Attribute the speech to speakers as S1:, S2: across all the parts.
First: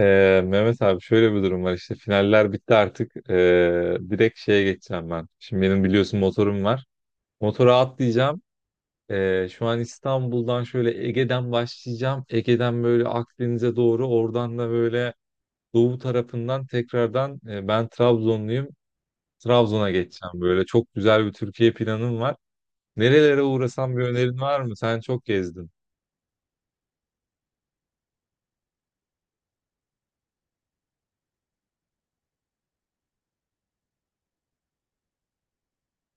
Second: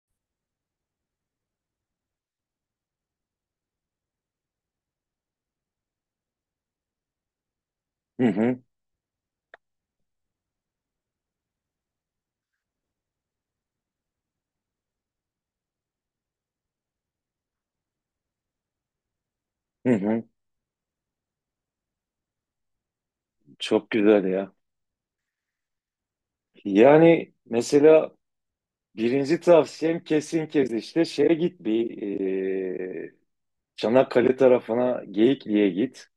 S1: Mehmet abi, şöyle bir durum var, işte finaller bitti artık. Direkt şeye geçeceğim ben. Şimdi benim biliyorsun motorum var. Motora
S2: Hı
S1: atlayacağım.
S2: hı,
S1: Şu an İstanbul'dan şöyle Ege'den başlayacağım. Ege'den böyle Akdeniz'e doğru, oradan da böyle doğu tarafından tekrardan, ben Trabzonluyum. Trabzon'a
S2: hı hı.
S1: geçeceğim böyle. Çok güzel bir Türkiye planım var. Nerelere
S2: Çok
S1: uğrasam, bir
S2: güzel
S1: önerin
S2: ya.
S1: var mı? Sen çok gezdin.
S2: Yani mesela birinci tavsiyem kesin kez işte şeye git bir e, Çanakkale tarafına Geyikli'ye git.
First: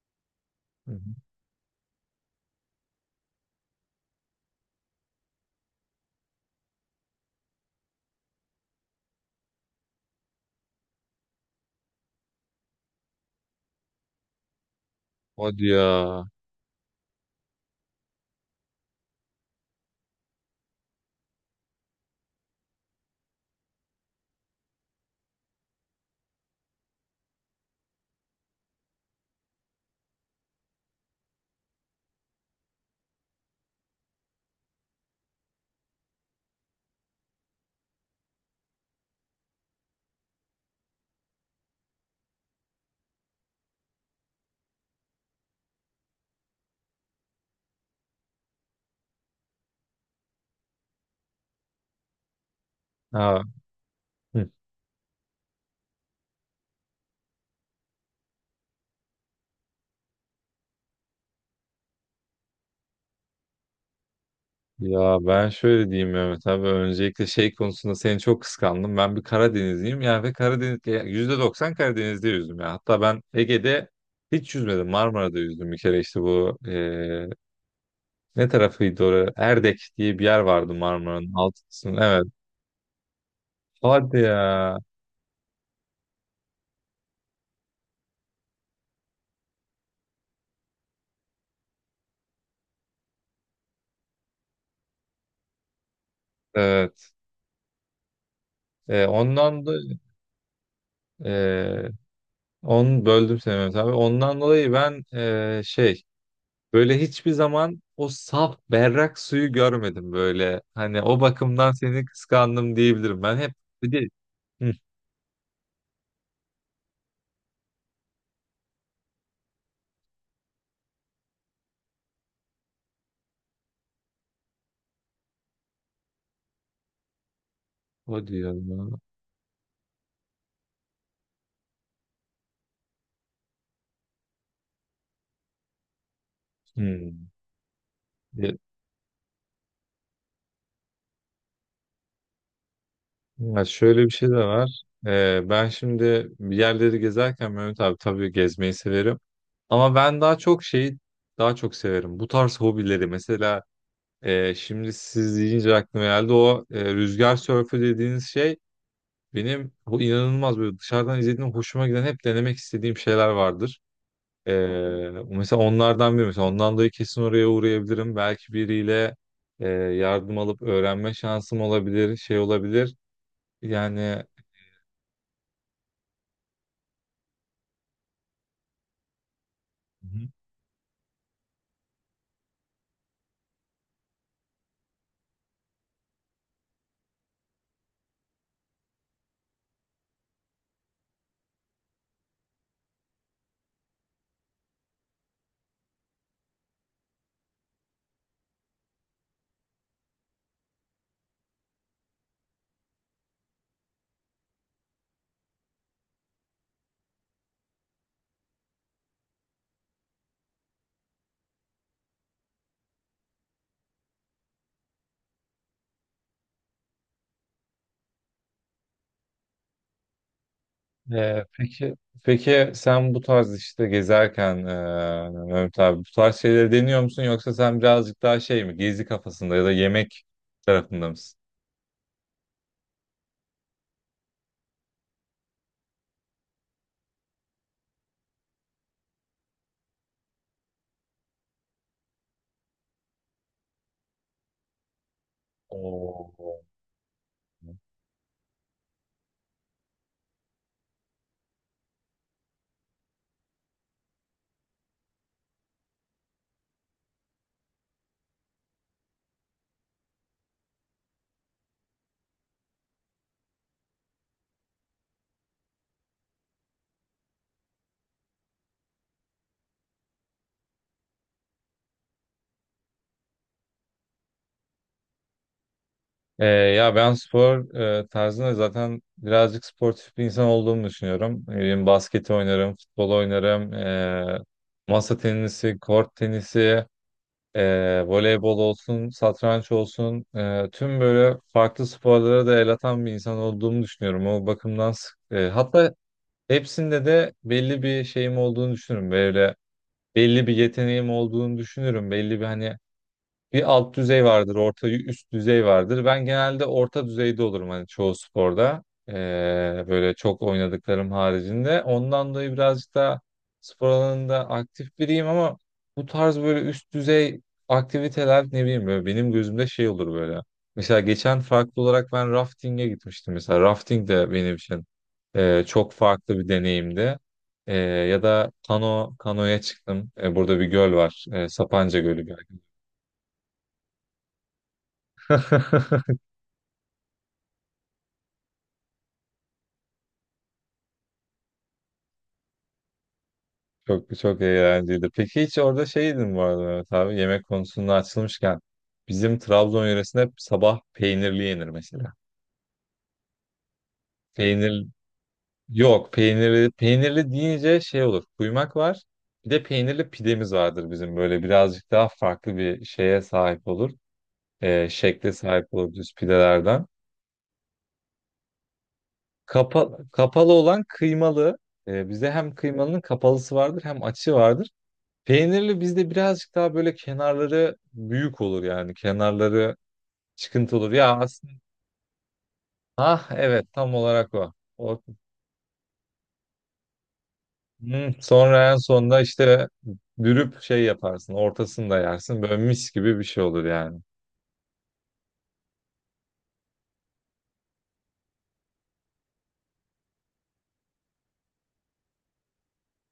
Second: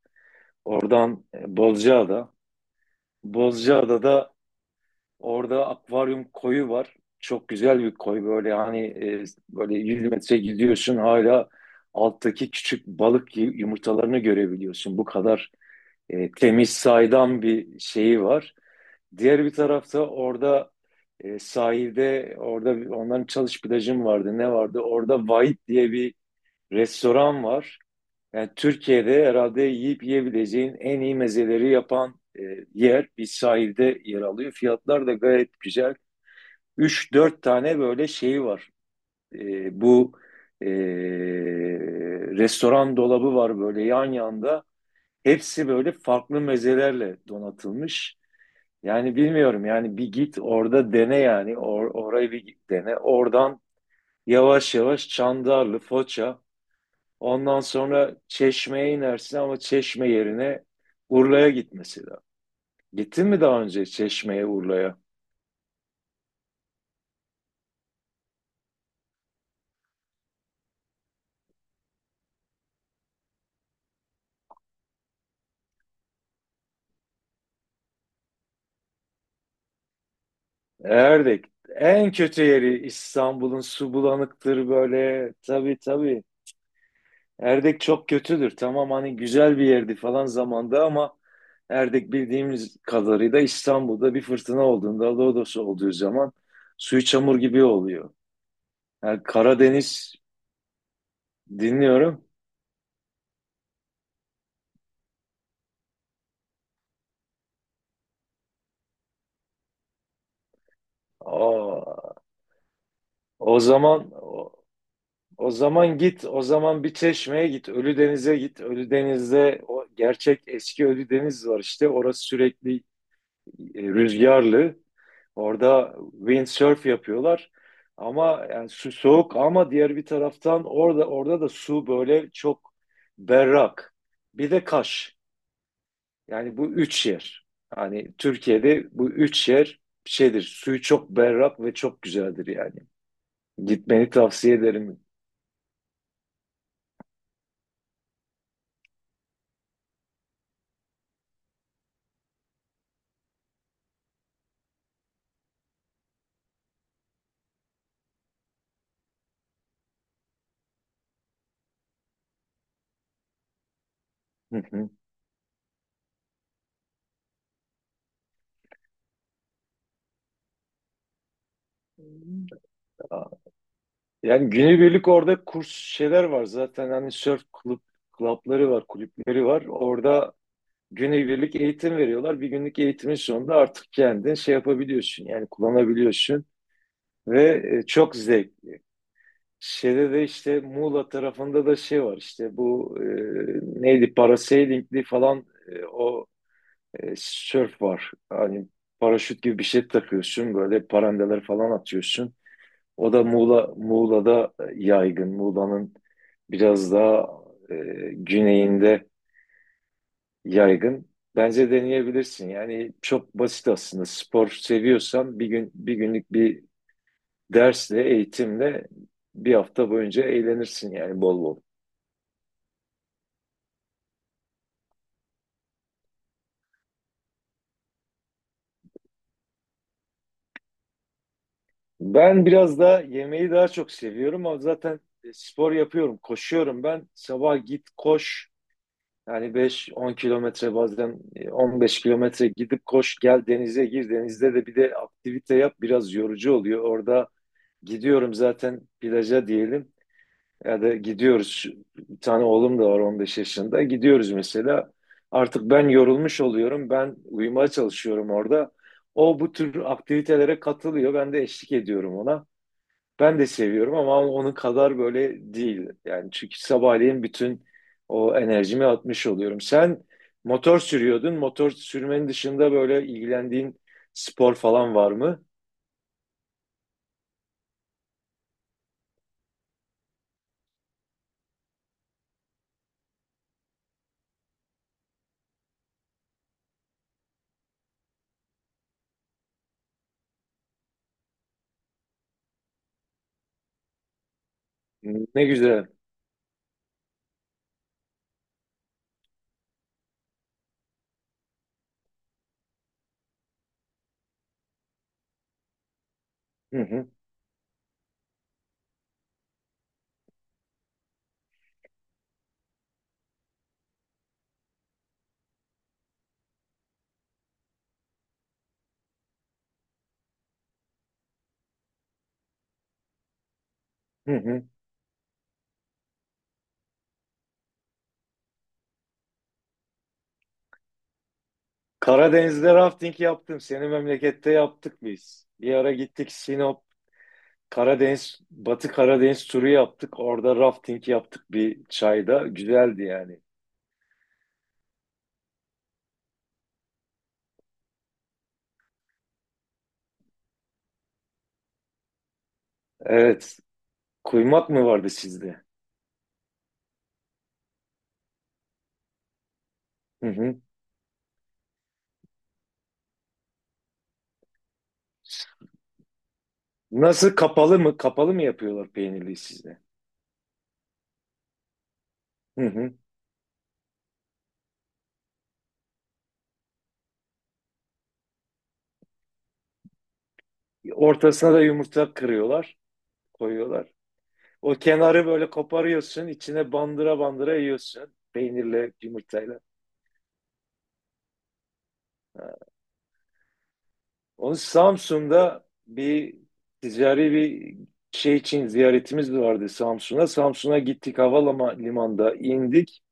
S1: Hı hı.
S2: Oradan Bozcaada. Bozcaada'da orada akvaryum koyu var. Çok güzel bir koy böyle hani böyle 100 metre gidiyorsun hala alttaki küçük balık yumurtalarını görebiliyorsun. Bu kadar
S1: Hadi ya.
S2: temiz saydam bir şeyi var. Diğer bir tarafta orada sahilde orada onların çalış plajı mı vardı ne vardı? Orada Vahit diye bir restoran var. Yani Türkiye'de herhalde yiyip yiyebileceğin en iyi mezeleri yapan yer bir sahilde yer alıyor. Fiyatlar da gayet güzel. Üç dört tane böyle şeyi var. Bu e, restoran dolabı var böyle yan yanda. Hepsi böyle farklı mezelerle donatılmış. Yani bilmiyorum yani bir git orada dene yani orayı bir git dene.
S1: Ha.
S2: Oradan yavaş yavaş Çandarlı, Foça ondan sonra Çeşme'ye inersin ama Çeşme yerine Urla'ya git mesela. Gittin mi daha önce Çeşme'ye, Urla'ya?
S1: Ya ben şöyle diyeyim Mehmet abi, öncelikle şey konusunda seni çok kıskandım. Ben bir Karadenizliyim yani ve Karadeniz, ya %90 Karadeniz'de yüzdüm ya. Hatta ben Ege'de hiç yüzmedim. Marmara'da yüzdüm bir kere, işte bu ne tarafıydı orası? Erdek diye bir yer vardı, Marmara'nın
S2: Erdek.
S1: alt kısmı.
S2: En
S1: Evet.
S2: kötü yeri İstanbul'un su
S1: Hadi ya.
S2: bulanıktır böyle. Tabii tabii. Erdek çok kötüdür. Tamam hani güzel bir yerdi falan zamanda ama Erdek bildiğimiz kadarıyla İstanbul'da bir fırtına olduğunda, lodos olduğu zaman suyu
S1: Evet.
S2: çamur gibi oluyor. Yani
S1: Ondan da
S2: Karadeniz
S1: eee
S2: dinliyorum.
S1: onu böldüm seni Mehmet abi. Ondan dolayı ben, şey, böyle hiçbir zaman o saf berrak suyu görmedim böyle. Hani o bakımdan seni
S2: O,
S1: kıskandım diyebilirim. Ben hep,
S2: o
S1: bir de,
S2: zaman o,
S1: Hı,
S2: o zaman git, o zaman bir Çeşme'ye git, Ölüdeniz'e git. Ölüdeniz'de o gerçek eski Ölüdeniz var işte. Orası sürekli rüzgarlı. Orada windsurf yapıyorlar.
S1: o
S2: Ama
S1: diyor
S2: yani su
S1: ya.
S2: soğuk ama diğer bir taraftan orada da su böyle çok berrak. Bir de Kaş. Yani bu üç
S1: Hı.
S2: yer. Yani
S1: Ya,
S2: Türkiye'de bu üç yer şeydir. Suyu çok berrak ve çok güzeldir yani.
S1: ya şöyle bir
S2: Gitmeni
S1: şey de
S2: tavsiye
S1: var.
S2: ederim.
S1: Ben şimdi bir yerleri gezerken Mehmet abi, tabii gezmeyi severim. Ama ben daha çok şeyi daha çok severim. Bu tarz hobileri mesela, şimdi siz deyince aklıma geldi, o rüzgar sörfü dediğiniz şey benim o inanılmaz böyle dışarıdan izlediğim, hoşuma giden, hep denemek istediğim şeyler vardır.
S2: Hı hı.
S1: Ee, Mesela onlardan biri. Mesela ondan dolayı kesin oraya uğrayabilirim. Belki biriyle yardım alıp öğrenme şansım olabilir, şey olabilir. Yani.
S2: Yani günübirlik orada kurs şeyler var zaten. Hani surf kulüp, klapları var, kulüpleri var.
S1: Hı.
S2: Orada günübirlik eğitim veriyorlar. Bir günlük eğitimin sonunda artık kendin şey yapabiliyorsun yani kullanabiliyorsun ve çok zevk. Şeyde de işte Muğla tarafında da şey var işte bu neydi parasailingli falan o sörf var. Hani paraşüt gibi bir şey takıyorsun böyle parandeler falan atıyorsun. O da Muğla'da yaygın. Muğla'nın biraz daha e, güneyinde yaygın. Bence deneyebilirsin. Yani çok basit aslında. Spor seviyorsan bir günlük bir dersle, eğitimle bir hafta boyunca eğlenirsin yani
S1: e,
S2: bol bol.
S1: peki peki sen bu tarz işte gezerken Mehmet abi, bu tarz şeyleri deniyor musun, yoksa sen birazcık daha şey mi, gezi kafasında ya da yemek tarafında mısın?
S2: Ben biraz daha yemeği daha çok seviyorum ama zaten spor yapıyorum, koşuyorum ben. Sabah git koş. Yani 5-10 kilometre bazen 15 kilometre gidip koş gel denize gir. Denizde de bir de aktivite yap biraz yorucu
S1: Oo.
S2: oluyor. Orada gidiyorum zaten plaja diyelim. Ya da gidiyoruz. Bir tane oğlum da var 15 yaşında. Gidiyoruz mesela. Artık ben yorulmuş oluyorum. Ben uyumaya çalışıyorum orada. O bu tür aktivitelere katılıyor. Ben de eşlik ediyorum ona. Ben de seviyorum ama onun kadar böyle değil. Yani çünkü sabahleyin bütün o enerjimi atmış oluyorum. Sen motor sürüyordun. Motor sürmenin dışında böyle ilgilendiğin spor falan var mı?
S1: Ya ben spor tarzında zaten birazcık sportif bir insan olduğumu düşünüyorum. Ne bileyim, basket oynarım, futbol oynarım, masa tenisi, kort tenisi, voleybol olsun, satranç olsun. Tüm böyle farklı sporlara da el atan bir insan olduğumu düşünüyorum. O bakımdan
S2: Ne güzel.
S1: hatta hepsinde de belli bir şeyim olduğunu düşünürüm. Böyle belli bir yeteneğim olduğunu düşünürüm. Belli bir, hani, bir alt düzey vardır, orta üst düzey vardır. Ben genelde
S2: Hı
S1: orta
S2: hı.
S1: düzeyde olurum hani, çoğu sporda. Ee, Böyle çok oynadıklarım haricinde. Ondan dolayı birazcık da spor alanında aktif biriyim, ama bu tarz böyle üst düzey aktiviteler, ne bileyim, böyle benim gözümde şey olur böyle. Mesela geçen farklı olarak ben rafting'e gitmiştim. Mesela rafting de
S2: Hı
S1: benim
S2: hı.
S1: için çok farklı bir deneyimdi. E, ya da kano, kanoya çıktım. E, burada bir göl var. E, Sapanca Gölü belki.
S2: Karadeniz'de rafting yaptım. Senin memlekette yaptık biz. Bir ara gittik Sinop, Karadeniz, Batı Karadeniz turu yaptık. Orada rafting yaptık bir çayda. Güzeldi yani.
S1: Çok çok eğlenceliydi. Peki hiç orada şey yedin bu arada Mehmet abi, yemek konusunda açılmışken bizim Trabzon yöresinde hep sabah peynirli yenir mesela.
S2: Evet. Kuymak
S1: Peynir,
S2: mı vardı sizde?
S1: yok, peynirli, peynirli deyince şey olur, kuymak var, bir de peynirli
S2: Hı
S1: pidemiz
S2: hı.
S1: vardır bizim, böyle birazcık daha farklı bir şeye sahip olur. Şekle sahip olur, düz pidelerden.
S2: Nasıl kapalı mı? Kapalı mı yapıyorlar peynirliği sizde?
S1: Kapalı olan kıymalı. Bizde hem
S2: Hı hı.
S1: kıymalının kapalısı vardır, hem açı vardır. Peynirli bizde birazcık daha böyle kenarları büyük olur yani. Kenarları çıkıntı olur. Ya aslında,
S2: Ortasına da yumurta kırıyorlar,
S1: ah evet,
S2: koyuyorlar.
S1: tam olarak o.
S2: O
S1: O.
S2: kenarı böyle koparıyorsun, içine bandıra bandıra
S1: Hmm,
S2: yiyorsun.
S1: sonra en
S2: Peynirle,
S1: sonunda
S2: yumurtayla.
S1: işte dürüp şey yaparsın. Ortasını da yersin. Böyle mis gibi bir şey olur yani.
S2: Onun Samsun'da bir ticari bir şey için ziyaretimiz vardı Samsun'a. Samsun'a gittik havalimanında indik.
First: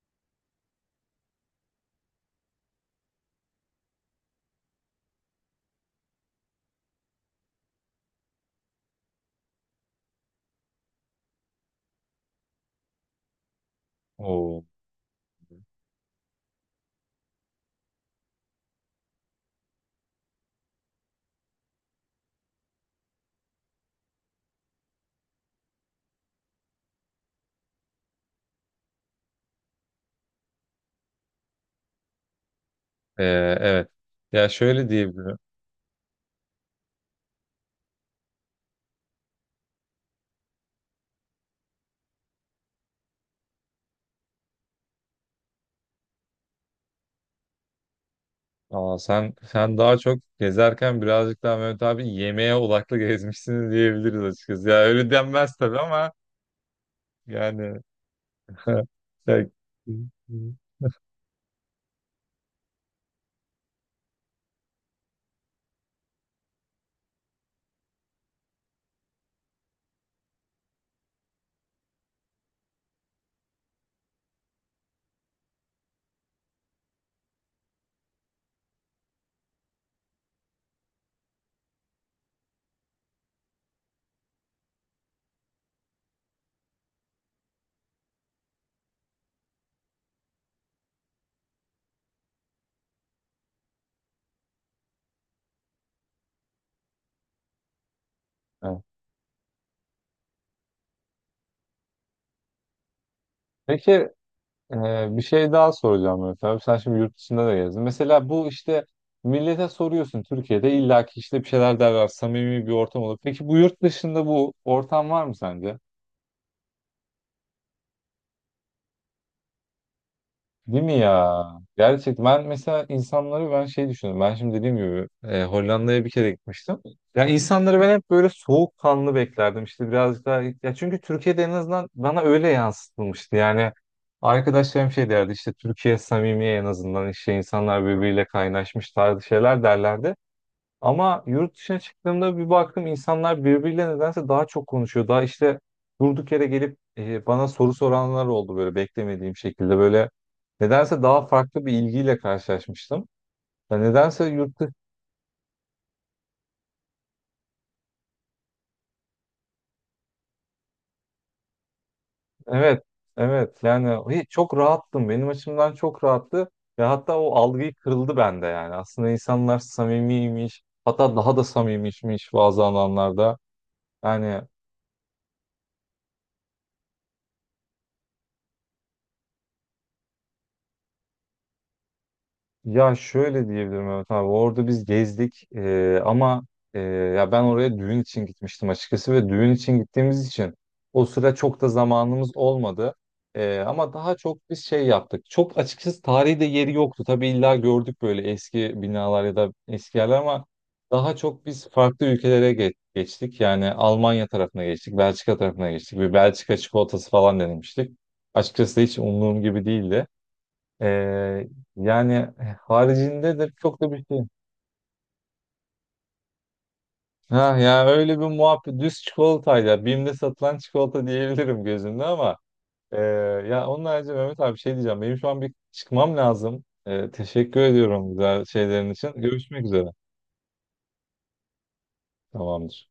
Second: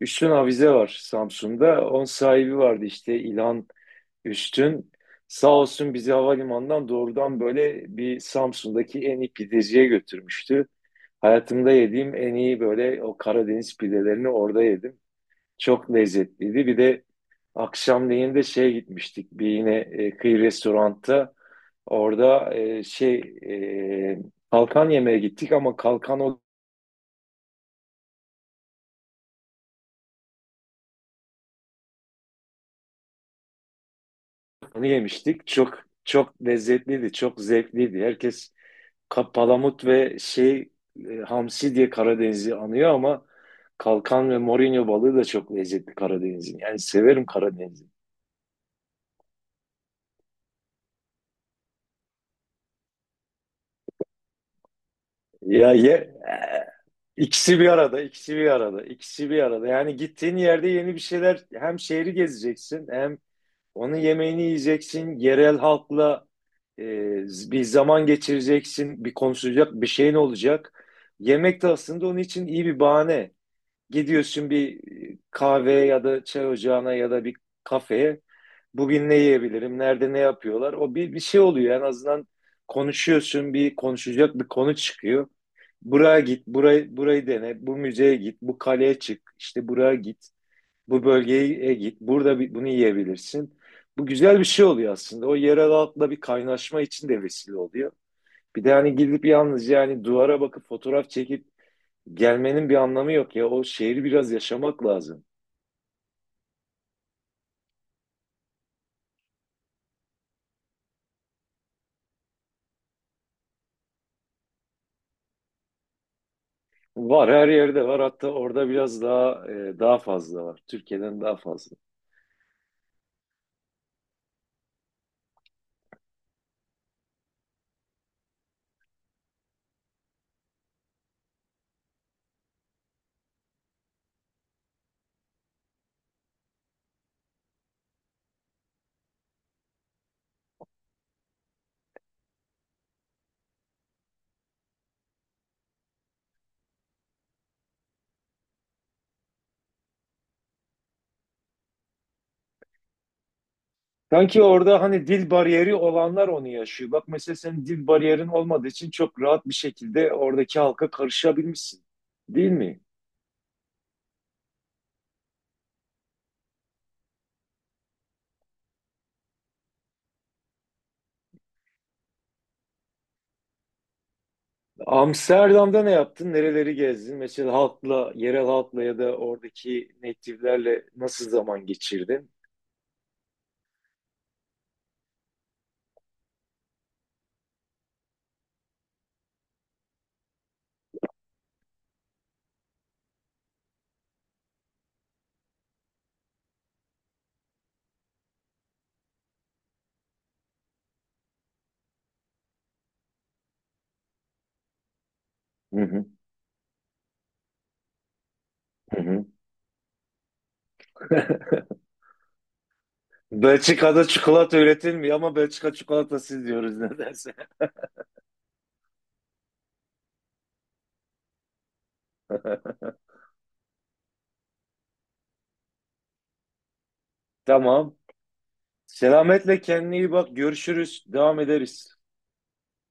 S2: Üstün Avize var Samsun'da. Onun sahibi vardı işte İlhan Üstün. Sağ olsun bizi havalimanından doğrudan böyle bir Samsun'daki en iyi pideciye götürmüştü. Hayatımda yediğim en iyi böyle o Karadeniz pidelerini orada
S1: Oo.
S2: yedim. Çok lezzetliydi. Bir de akşamleyin de şeye gitmiştik. Bir yine kıyı restoranta. Orada e, kalkan yemeye gittik ama kalkan olanı
S1: Ee, evet. Ya şöyle diyebilirim.
S2: yemiştik. Çok çok lezzetliydi, çok zevkliydi. Herkes palamut ve hamsi diye Karadeniz'i anıyor ama kalkan ve morinyo balığı da çok lezzetli Karadeniz'in. Yani severim Karadeniz'i.
S1: Aa, sen sen daha çok gezerken birazcık daha Mehmet abi yemeğe odaklı gezmişsiniz diyebiliriz açıkçası. Ya öyle denmez
S2: Ya
S1: tabii
S2: ye
S1: ama
S2: İkisi bir
S1: yani.
S2: arada, ikisi bir arada, ikisi bir
S1: Ya-.
S2: arada. Yani gittiğin yerde yeni bir şeyler hem şehri gezeceksin hem onun yemeğini yiyeceksin. Yerel halkla e, bir zaman geçireceksin, bir konuşacak bir şeyin olacak. Yemek de aslında onun için iyi bir bahane. Gidiyorsun bir kahve ya da çay ocağına ya da bir kafeye. Bugün ne yiyebilirim? Nerede ne yapıyorlar? Bir şey oluyor. En azından konuşuyorsun. Bir konuşacak bir konu çıkıyor. Buraya git, burayı dene, bu müzeye git, bu kaleye çık, işte buraya git, bu bölgeye git, bunu yiyebilirsin. Bu güzel bir şey oluyor aslında. O yerel halkla bir kaynaşma için de vesile oluyor. Bir de
S1: Ha.
S2: hani gidip yalnız yani duvara bakıp fotoğraf çekip gelmenin bir anlamı yok ya. O şehri
S1: Peki,
S2: biraz yaşamak
S1: Bir
S2: lazım.
S1: şey daha soracağım Mehmet abi. Sen şimdi yurt dışında da gezdin. Mesela bu, işte millete soruyorsun, Türkiye'de illaki işte bir şeyler derler. Samimi bir ortam olur. Peki bu, yurt dışında bu ortam var mı sence?
S2: Var her yerde var. Hatta orada biraz daha daha fazla var.
S1: Değil mi
S2: Türkiye'den daha
S1: ya?
S2: fazla.
S1: Gerçekten ben mesela insanları ben şey düşünüyorum. Ben şimdi dediğim gibi Hollanda'ya bir kere gitmiştim. Ya insanları ben hep böyle soğukkanlı beklerdim. İşte birazcık daha, ya çünkü Türkiye'de en azından bana öyle yansıtılmıştı. Yani arkadaşlarım şey derdi, işte Türkiye samimi, en azından işte insanlar birbiriyle kaynaşmış tarzı şeyler derlerdi. Ama yurt dışına çıktığımda bir baktım insanlar birbiriyle nedense daha çok konuşuyor. Daha işte durduk yere gelip bana soru soranlar oldu, böyle beklemediğim şekilde. Böyle nedense daha farklı bir ilgiyle karşılaşmıştım. Ya nedense
S2: Sanki
S1: yurt dışı...
S2: orada hani dil bariyeri olanlar onu yaşıyor. Bak mesela senin dil bariyerin olmadığı için çok rahat bir şekilde oradaki halka karışabilmişsin. Değil mi?
S1: Evet, evet yani, çok rahattım. Benim açımdan çok rahattı. Ve hatta o algıyı kırıldı bende yani. Aslında insanlar samimiymiş. Hatta daha da samimiymiş bazı alanlarda. Yani.
S2: Amsterdam'da ne yaptın? Nereleri gezdin? Mesela halkla, yerel halkla ya da oradaki native'lerle nasıl zaman geçirdin?
S1: Ya şöyle diyebilirim Mehmet abi. Orada biz gezdik, ama ya ben oraya düğün için gitmiştim açıkçası ve düğün için gittiğimiz için o sıra çok da zamanımız olmadı. Ama daha çok biz şey yaptık. Çok açıkçası tarihi de yeri yoktu. Tabii illa gördük böyle eski binalar ya da eski yerler ama daha çok biz farklı ülkelere geçtik. Yani Almanya tarafına geçtik, Belçika tarafına
S2: Hı
S1: geçtik.
S2: hı.
S1: Bir Belçika çikolatası falan denemiştik. Açıkçası hiç
S2: Hı hı.
S1: umduğum gibi değildi. Ee, Yani haricinde de çok da bir
S2: Belçika'da
S1: şey.
S2: çikolata üretilmiyor ama Belçika çikolatası diyoruz nedense.
S1: Ha ya, öyle bir muhabbet, düz çikolatayla Bimde satılan çikolata diyebilirim gözümde ama e, ya onun harici Mehmet abi şey diyeceğim, benim şu an bir çıkmam lazım. E, teşekkür
S2: Tamam.
S1: ediyorum güzel şeylerin için.
S2: Selametle
S1: Görüşmek üzere.
S2: kendine iyi bak. Görüşürüz. Devam ederiz.
S1: Tamamdır.